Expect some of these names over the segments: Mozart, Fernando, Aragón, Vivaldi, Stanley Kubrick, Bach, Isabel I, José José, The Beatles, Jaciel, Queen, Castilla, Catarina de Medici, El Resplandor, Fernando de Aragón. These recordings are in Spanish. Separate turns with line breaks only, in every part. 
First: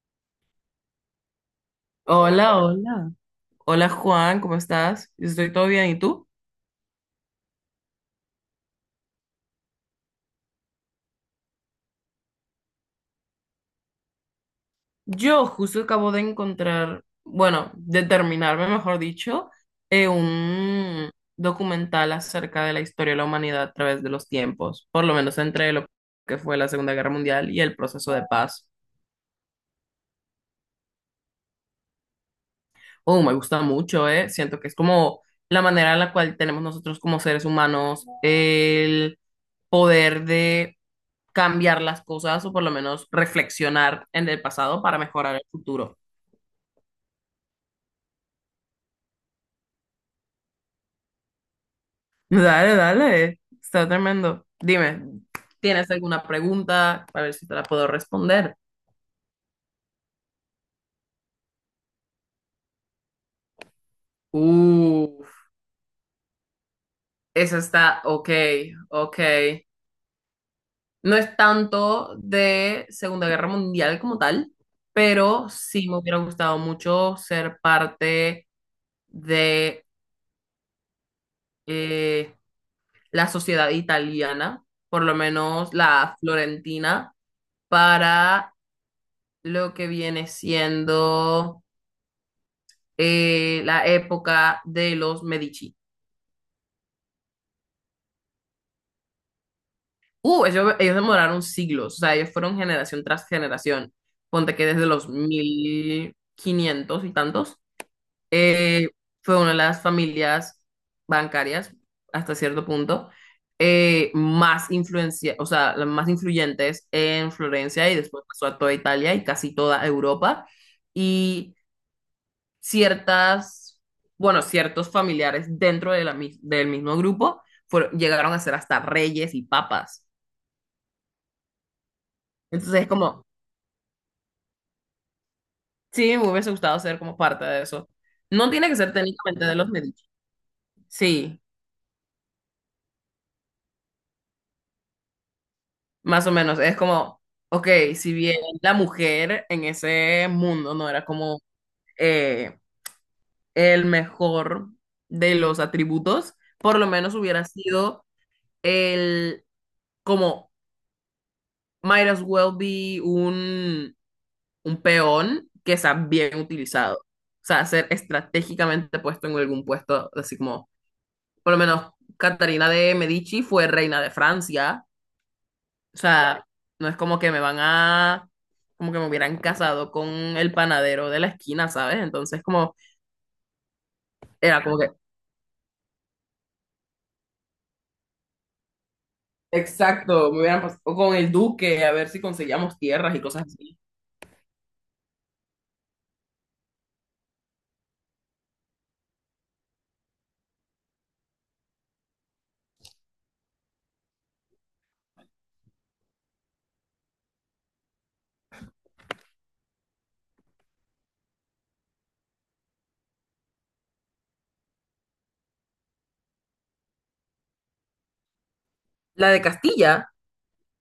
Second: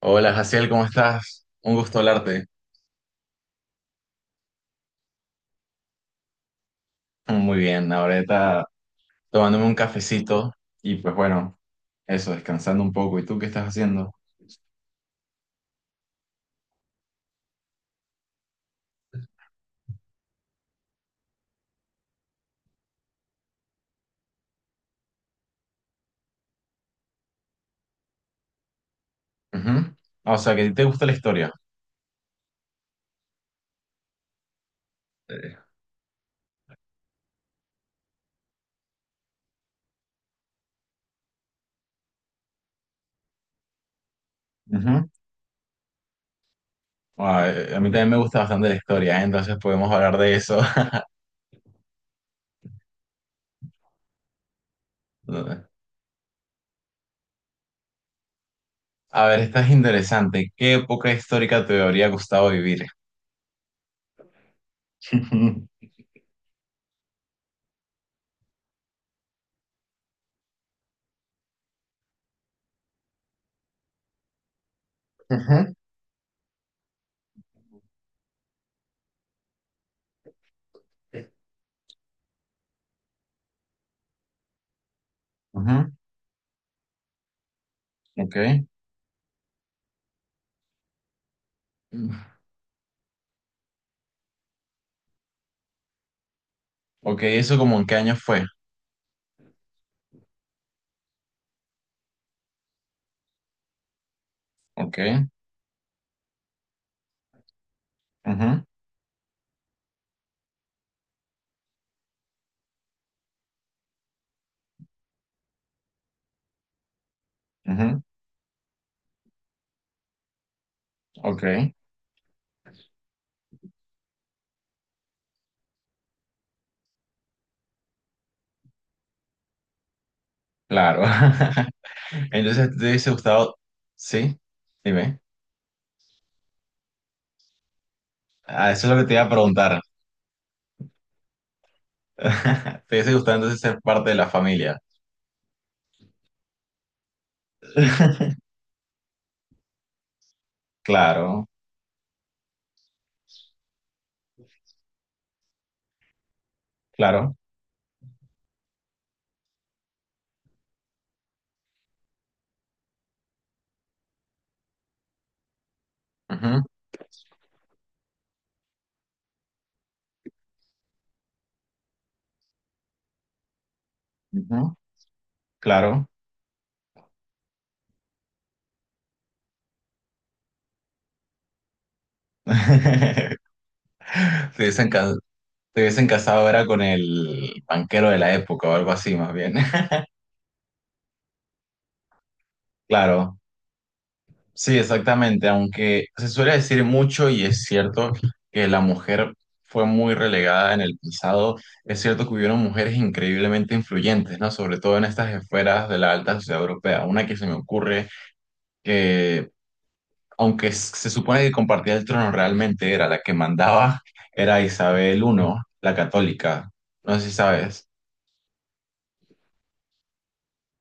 Hola, Jaciel, ¿cómo estás? Un gusto hablarte.
Hola, hola. Hola Juan, ¿cómo estás? Yo estoy todo bien, ¿y tú?
Muy bien, ahorita tomándome un cafecito y pues bueno, eso, descansando un poco. ¿Y tú qué estás haciendo?
Yo justo acabo de encontrar, bueno, de terminarme, mejor dicho, un documental acerca de la historia de la humanidad a través de los tiempos, por lo menos entre lo que fue la Segunda Guerra Mundial y el proceso de paz.
Ujú. Ah, o sea, que te gusta la historia.
Oh, me gusta mucho, ¿eh? Siento que es como
Eh,
la manera en la cual tenemos nosotros como seres humanos el poder de cambiar las cosas o por lo menos reflexionar en el pasado para
ujú.
mejorar el futuro.
Ah, a mí también me gusta bastante la historia, ¿eh? Entonces podemos hablar de eso.
Dale, dale, está tremendo. Dime, ¿tienes alguna pregunta? A ver si te la puedo responder.
A ver, esta es interesante. ¿Qué época histórica te habría gustado vivir?
Uf, esa está, ok, ok. No es tanto de Segunda Guerra Mundial como tal, pero
Ujú.
sí me hubiera gustado mucho ser parte de eh, la sociedad italiana, por lo menos
Ujú.
la florentina,
Ok.
para lo que viene siendo
Mm.
la época de los Medici.
Ok, ¿eso como en qué año fue?
Ellos demoraron siglos, o sea, ellos fueron generación tras generación. Ponte que desde los
Ok.
1500 y tantos,
Ujú.
eh, fue una de las familias bancarias, hasta cierto punto, más influencia, o sea, las más influyentes en Florencia y
Ujú.
después pasó a toda Italia y casi toda Europa. Y
Ok.
ciertas, bueno, ciertos familiares dentro de la, del mismo grupo llegaron a ser hasta reyes y papas.
Claro. Entonces, ¿te
Entonces es
hubiese
como,
gustado? Sí, dime.
sí, me hubiese gustado ser como parte de eso. No tiene
Ah,
que
eso es
ser
lo que te iba a
técnicamente de los
preguntar.
Medici. Sí,
¿Te hubiese gustado entonces ser parte de la familia?
más o menos. Es como, ok, si bien la mujer en ese mundo no era como
Claro,
eh, el mejor de los atributos, por lo menos
claro.
hubiera sido el, como, might as well be un peón que sea bien
Ujú,
utilizado. O sea, ser estratégicamente puesto en algún puesto, así como, por lo menos, Catarina de Medici fue reina de
ujú,
Francia. O
claro.
sea, no es como que me van a, como que me hubieran casado con el panadero de la esquina, ¿sabes? Entonces, como,
Te
era como
hubiesen,
que,
ca- te hubiesen casado era con el banquero de la época o algo así, más bien.
exacto, me hubieran pasado con el duque, a ver si conseguíamos tierras y
Claro.
cosas así.
Sí, exactamente, aunque se suele decir mucho y es cierto que la mujer fue muy relegada en el pasado, es cierto que hubieron mujeres increíblemente influyentes, ¿no? Sobre todo en estas esferas de la alta sociedad europea. Una que se me ocurre que, aunque se supone que compartía el trono, realmente era la que mandaba, era Isabel I, la católica. No sé si sabes.
La de Castilla.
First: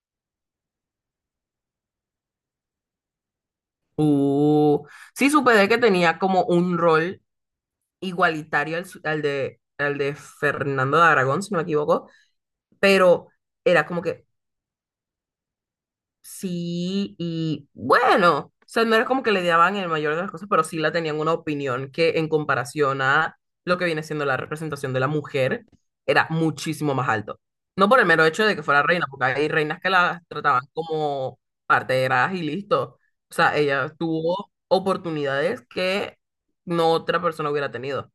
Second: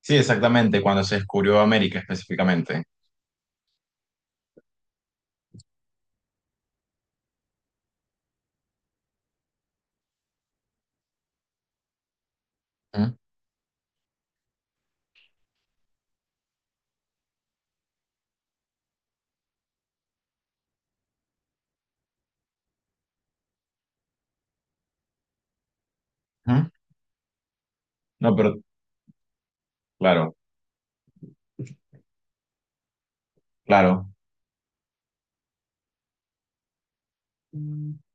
Sí, exactamente, cuando se descubrió América específicamente.
Uh, sí supe de que tenía como un rol igualitario al, al de Fernando de Aragón, si no me equivoco,
¿Mm?
pero era como que sí y bueno, o sea, no era como que le daban el mayor de las cosas, pero sí la tenían una opinión que en comparación a lo que viene siendo la representación de la mujer, era
¿Mm?
muchísimo más alto. No por el mero
No,
hecho
pero
de que fuera reina, porque hay reinas que la
claro,
trataban como parteras y listo. O sea, ella
claro.
tuvo oportunidades que no otra persona hubiera tenido.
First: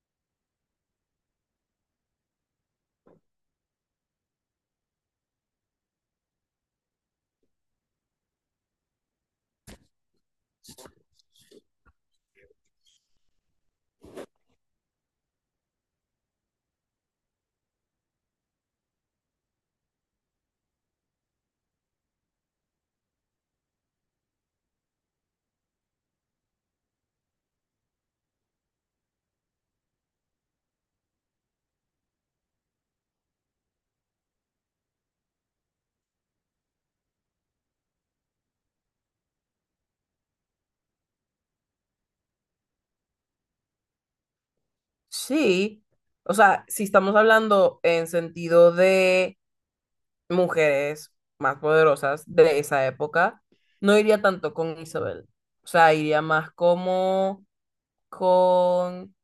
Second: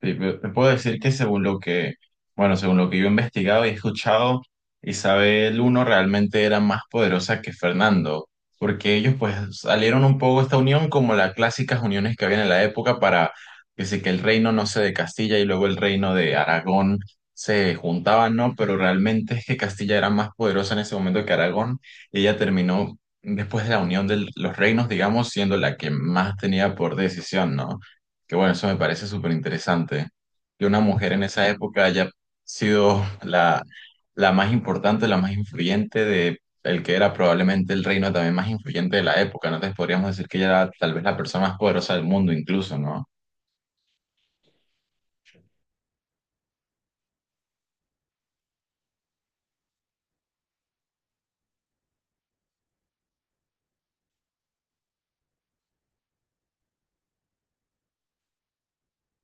Sí, te puedo decir que según lo que, bueno, según lo que yo he investigado y he escuchado, Isabel I realmente era más poderosa que Fernando, porque ellos pues salieron un poco de esta unión como las clásicas uniones que había en la época para que sí, que el reino, no sé, de Castilla y luego el reino de Aragón se juntaban, ¿no? Pero realmente es que Castilla era más poderosa en ese momento que Aragón y ella terminó después de la unión de los reinos, digamos, siendo la que más tenía por decisión, ¿no? Que bueno, eso me parece súper interesante, que una mujer en esa época haya sido la más importante, la más influyente de el que era probablemente el reino también más influyente de la época, ¿no? Entonces podríamos decir que ella era tal vez la persona más poderosa del mundo incluso, ¿no?
Sí, o sea, si estamos hablando en sentido de mujeres más poderosas de esa época, no iría tanto con Isabel. O sea, iría más como con,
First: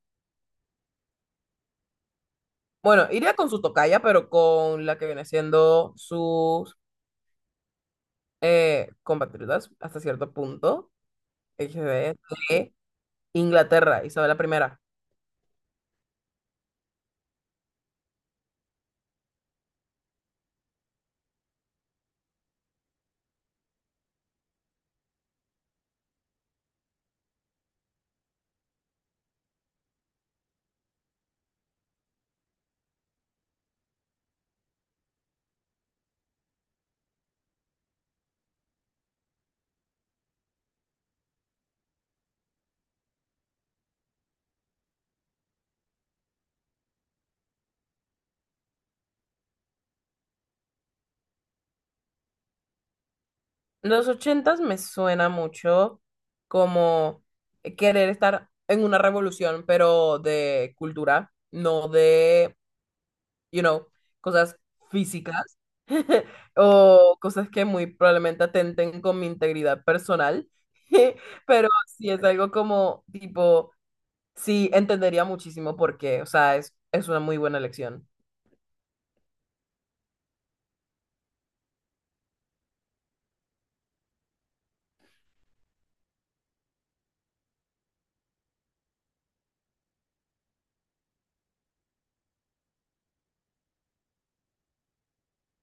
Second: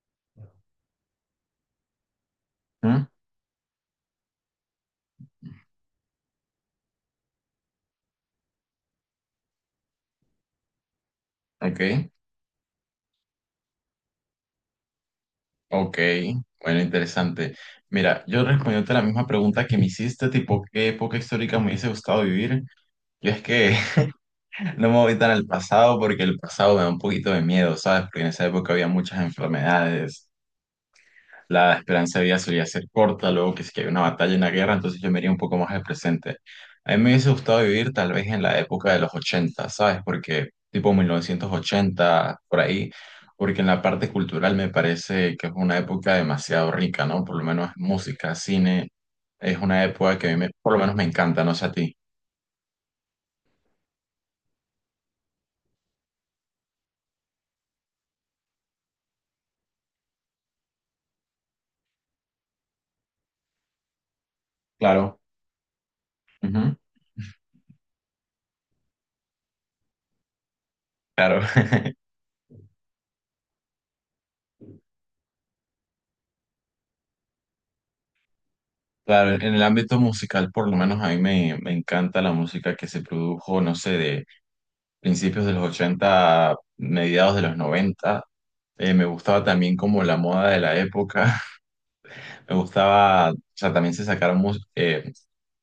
¿Mm?
bueno, iría con su tocaya, pero con la que viene siendo sus compatriotas hasta cierto punto,
Ok,
XD, de de Inglaterra, Isabel I.
ok, bueno, interesante. Mira, yo respondiéndote la misma pregunta que me hiciste, tipo, ¿qué época histórica me hubiese gustado vivir? Yo es que no me voy tan al pasado porque el pasado me da un poquito de miedo, ¿sabes? Porque en esa época había muchas enfermedades, la esperanza de vida solía ser corta, luego que si que hay una batalla, una guerra, entonces yo me iría un poco más al presente. A mí me hubiese gustado vivir tal vez en la época de los ochenta, ¿sabes? Porque tipo 1980 por ahí, porque en la parte cultural me parece que es una época demasiado rica, ¿no? Por lo menos música, cine, es una época que a mí por lo menos me encanta, no sé a ti.
Los ochentas me suena mucho como querer estar en una revolución, pero de cultura, no de, you know, cosas
Claro.
físicas
Ujú.
o cosas que muy probablemente atenten con mi integridad personal.
Claro,
Pero sí es algo como tipo, sí entendería muchísimo por qué, o sea, es una muy buena elección.
claro, en el ámbito musical por lo menos a mí me encanta la música que se produjo, no sé, de principios de los ochenta, mediados de los noventa. Me gustaba también como la moda de la época. Me gustaba, o sea, también se sacaron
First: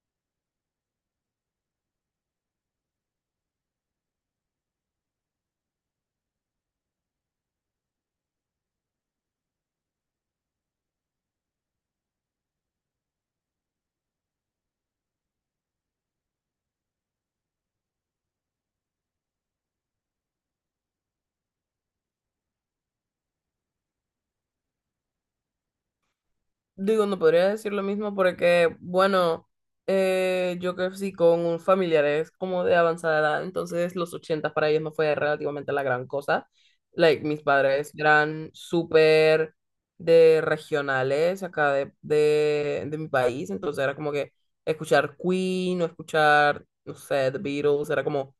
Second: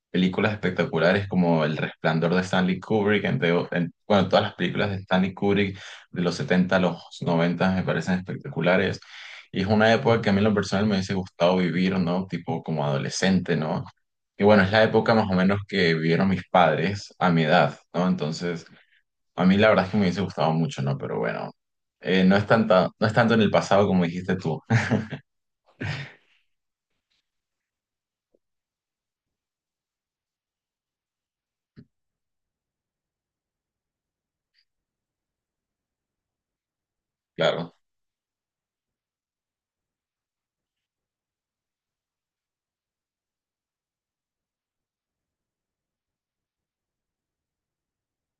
películas espectaculares como El Resplandor de Stanley Kubrick, entre, bueno, todas las películas de Stanley Kubrick de los 70 a los 90 me parecen espectaculares. Y es una época que a mí en lo personal me hubiese gustado vivir, ¿no? Tipo como adolescente, ¿no? Y bueno, es la época más o menos que vivieron mis padres a mi edad, ¿no? Entonces... A mí la verdad es que me hubiese gustado mucho, ¿no? Pero bueno, no es tanta, no es tanto en el pasado como dijiste tú.
Digo, no podría decir lo mismo porque, bueno, yo crecí con familiares como de avanzada edad, entonces los 80 para ellos no fue relativamente la gran cosa. Like, mis
Claro,
padres eran súper de regionales acá de mi país, entonces era como que escuchar Queen o escuchar, no sé, The Beatles, era como,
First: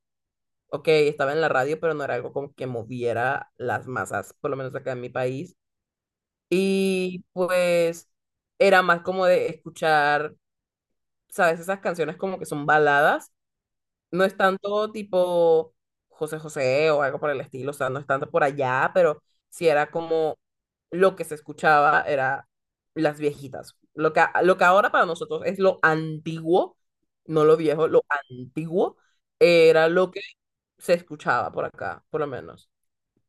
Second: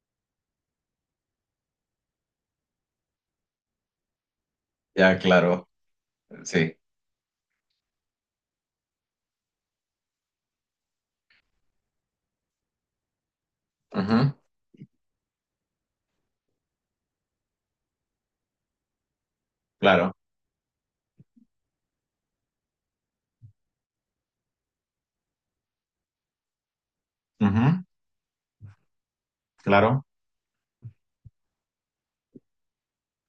ok, estaba en la radio, pero no era algo como que moviera las masas, por lo menos acá en mi
ya,
país.
claro, sí.
Y pues era más como de escuchar, ¿sabes? Esas canciones como que son baladas. No
Ujú,
es tanto tipo José José o algo por el estilo, o sea, no es tanto por allá, pero sí era
claro,
como lo que se escuchaba era las viejitas. Lo que, lo que ahora para nosotros es lo antiguo, no lo
ujú,
viejo, lo antiguo, era
claro.
lo que se escuchaba por acá, por lo menos.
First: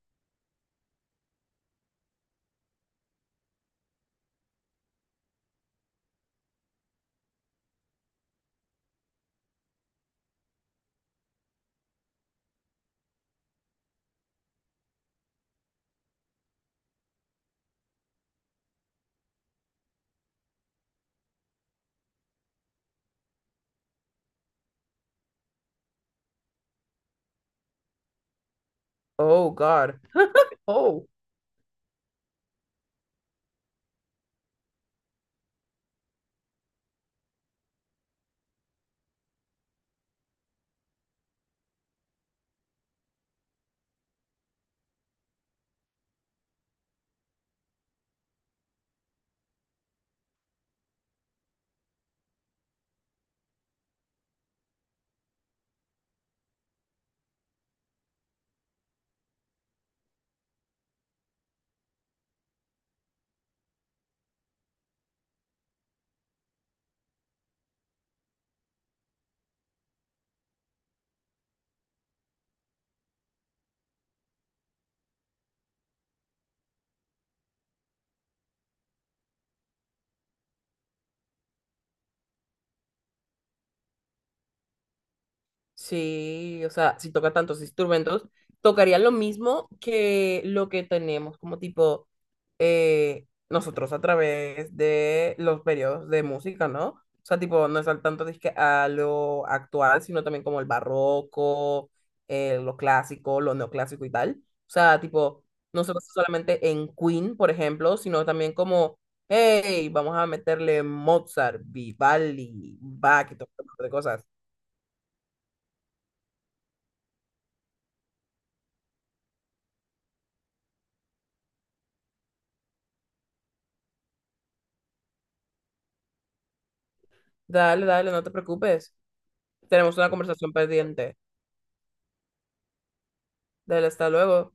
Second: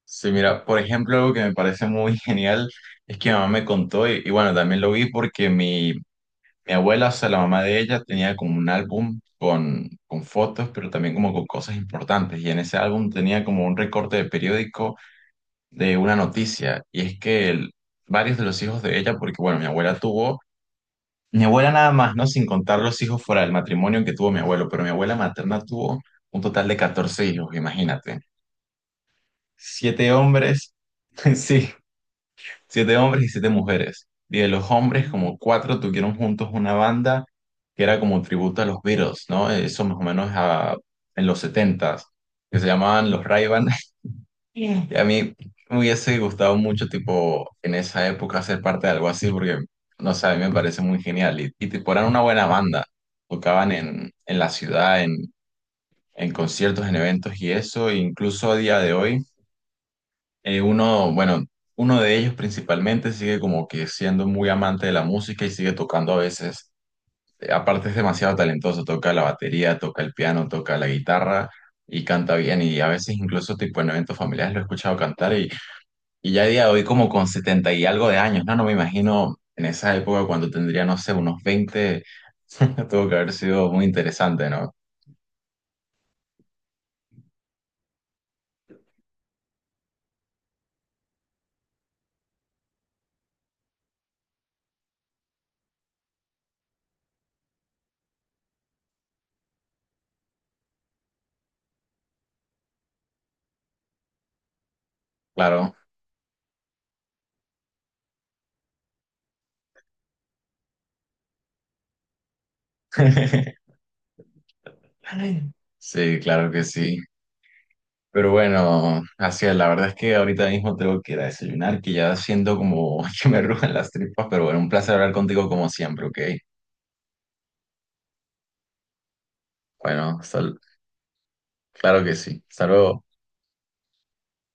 Sí, mira, por ejemplo, algo que me parece muy genial es que mi mamá me contó, y bueno, también lo vi porque mi abuela, o sea, la mamá de ella, tenía como un álbum con fotos, pero también como con cosas importantes. Y en ese álbum tenía como un recorte de periódico de una noticia. Y es que varios de los hijos de ella, porque bueno, mi abuela nada más, ¿no? Sin contar los hijos fuera del matrimonio que tuvo mi abuelo, pero mi abuela materna tuvo un total de 14 hijos, imagínate.
Oh, God.
Siete hombres,
Oh.
sí, siete hombres y siete mujeres. Y de los hombres, como cuatro tuvieron juntos una banda que era como tributo a los Beatles, ¿no? Eso más o menos en los setentas, que se llamaban los ray, y a mí me hubiese gustado mucho, tipo, en esa época ser parte de algo así, porque, no sé, a mí me parece muy genial. Y, tipo, eran una buena banda. Tocaban en la ciudad, en conciertos, en eventos y eso. E incluso a día de hoy, bueno, uno de ellos principalmente sigue como que siendo muy amante de la música y sigue tocando a veces. Aparte es demasiado talentoso, toca la batería, toca el piano, toca la guitarra y canta bien. Y a veces incluso, tipo, en eventos familiares lo he escuchado cantar y ya a día de hoy como con 70 y algo de años, ¿no? No me imagino en esa época cuando tendría, no sé, unos 20. Tuvo que haber sido muy interesante, ¿no?
Sí, o sea, si toca tantos instrumentos, tocaría lo mismo que lo que tenemos como tipo nosotros a través de los periodos de música, ¿no? O sea, tipo, no es al tanto disque a lo actual, sino también como el barroco, lo clásico, lo neoclásico y tal. O sea, tipo,
Claro.
no se basa solamente en Queen, por ejemplo, sino también como, hey, vamos a meterle Mozart, Vivaldi, Bach y todo tipo de cosas.
Sí, claro que sí. Pero bueno, así es, la verdad es que ahorita mismo tengo que ir a desayunar, que ya siento como que me rugen las tripas, pero bueno, un placer hablar contigo como siempre, ¿ok?
Dale, dale, no te preocupes. Tenemos una
Bueno,
conversación pendiente.
claro que sí. Hasta luego.
Dale, hasta luego.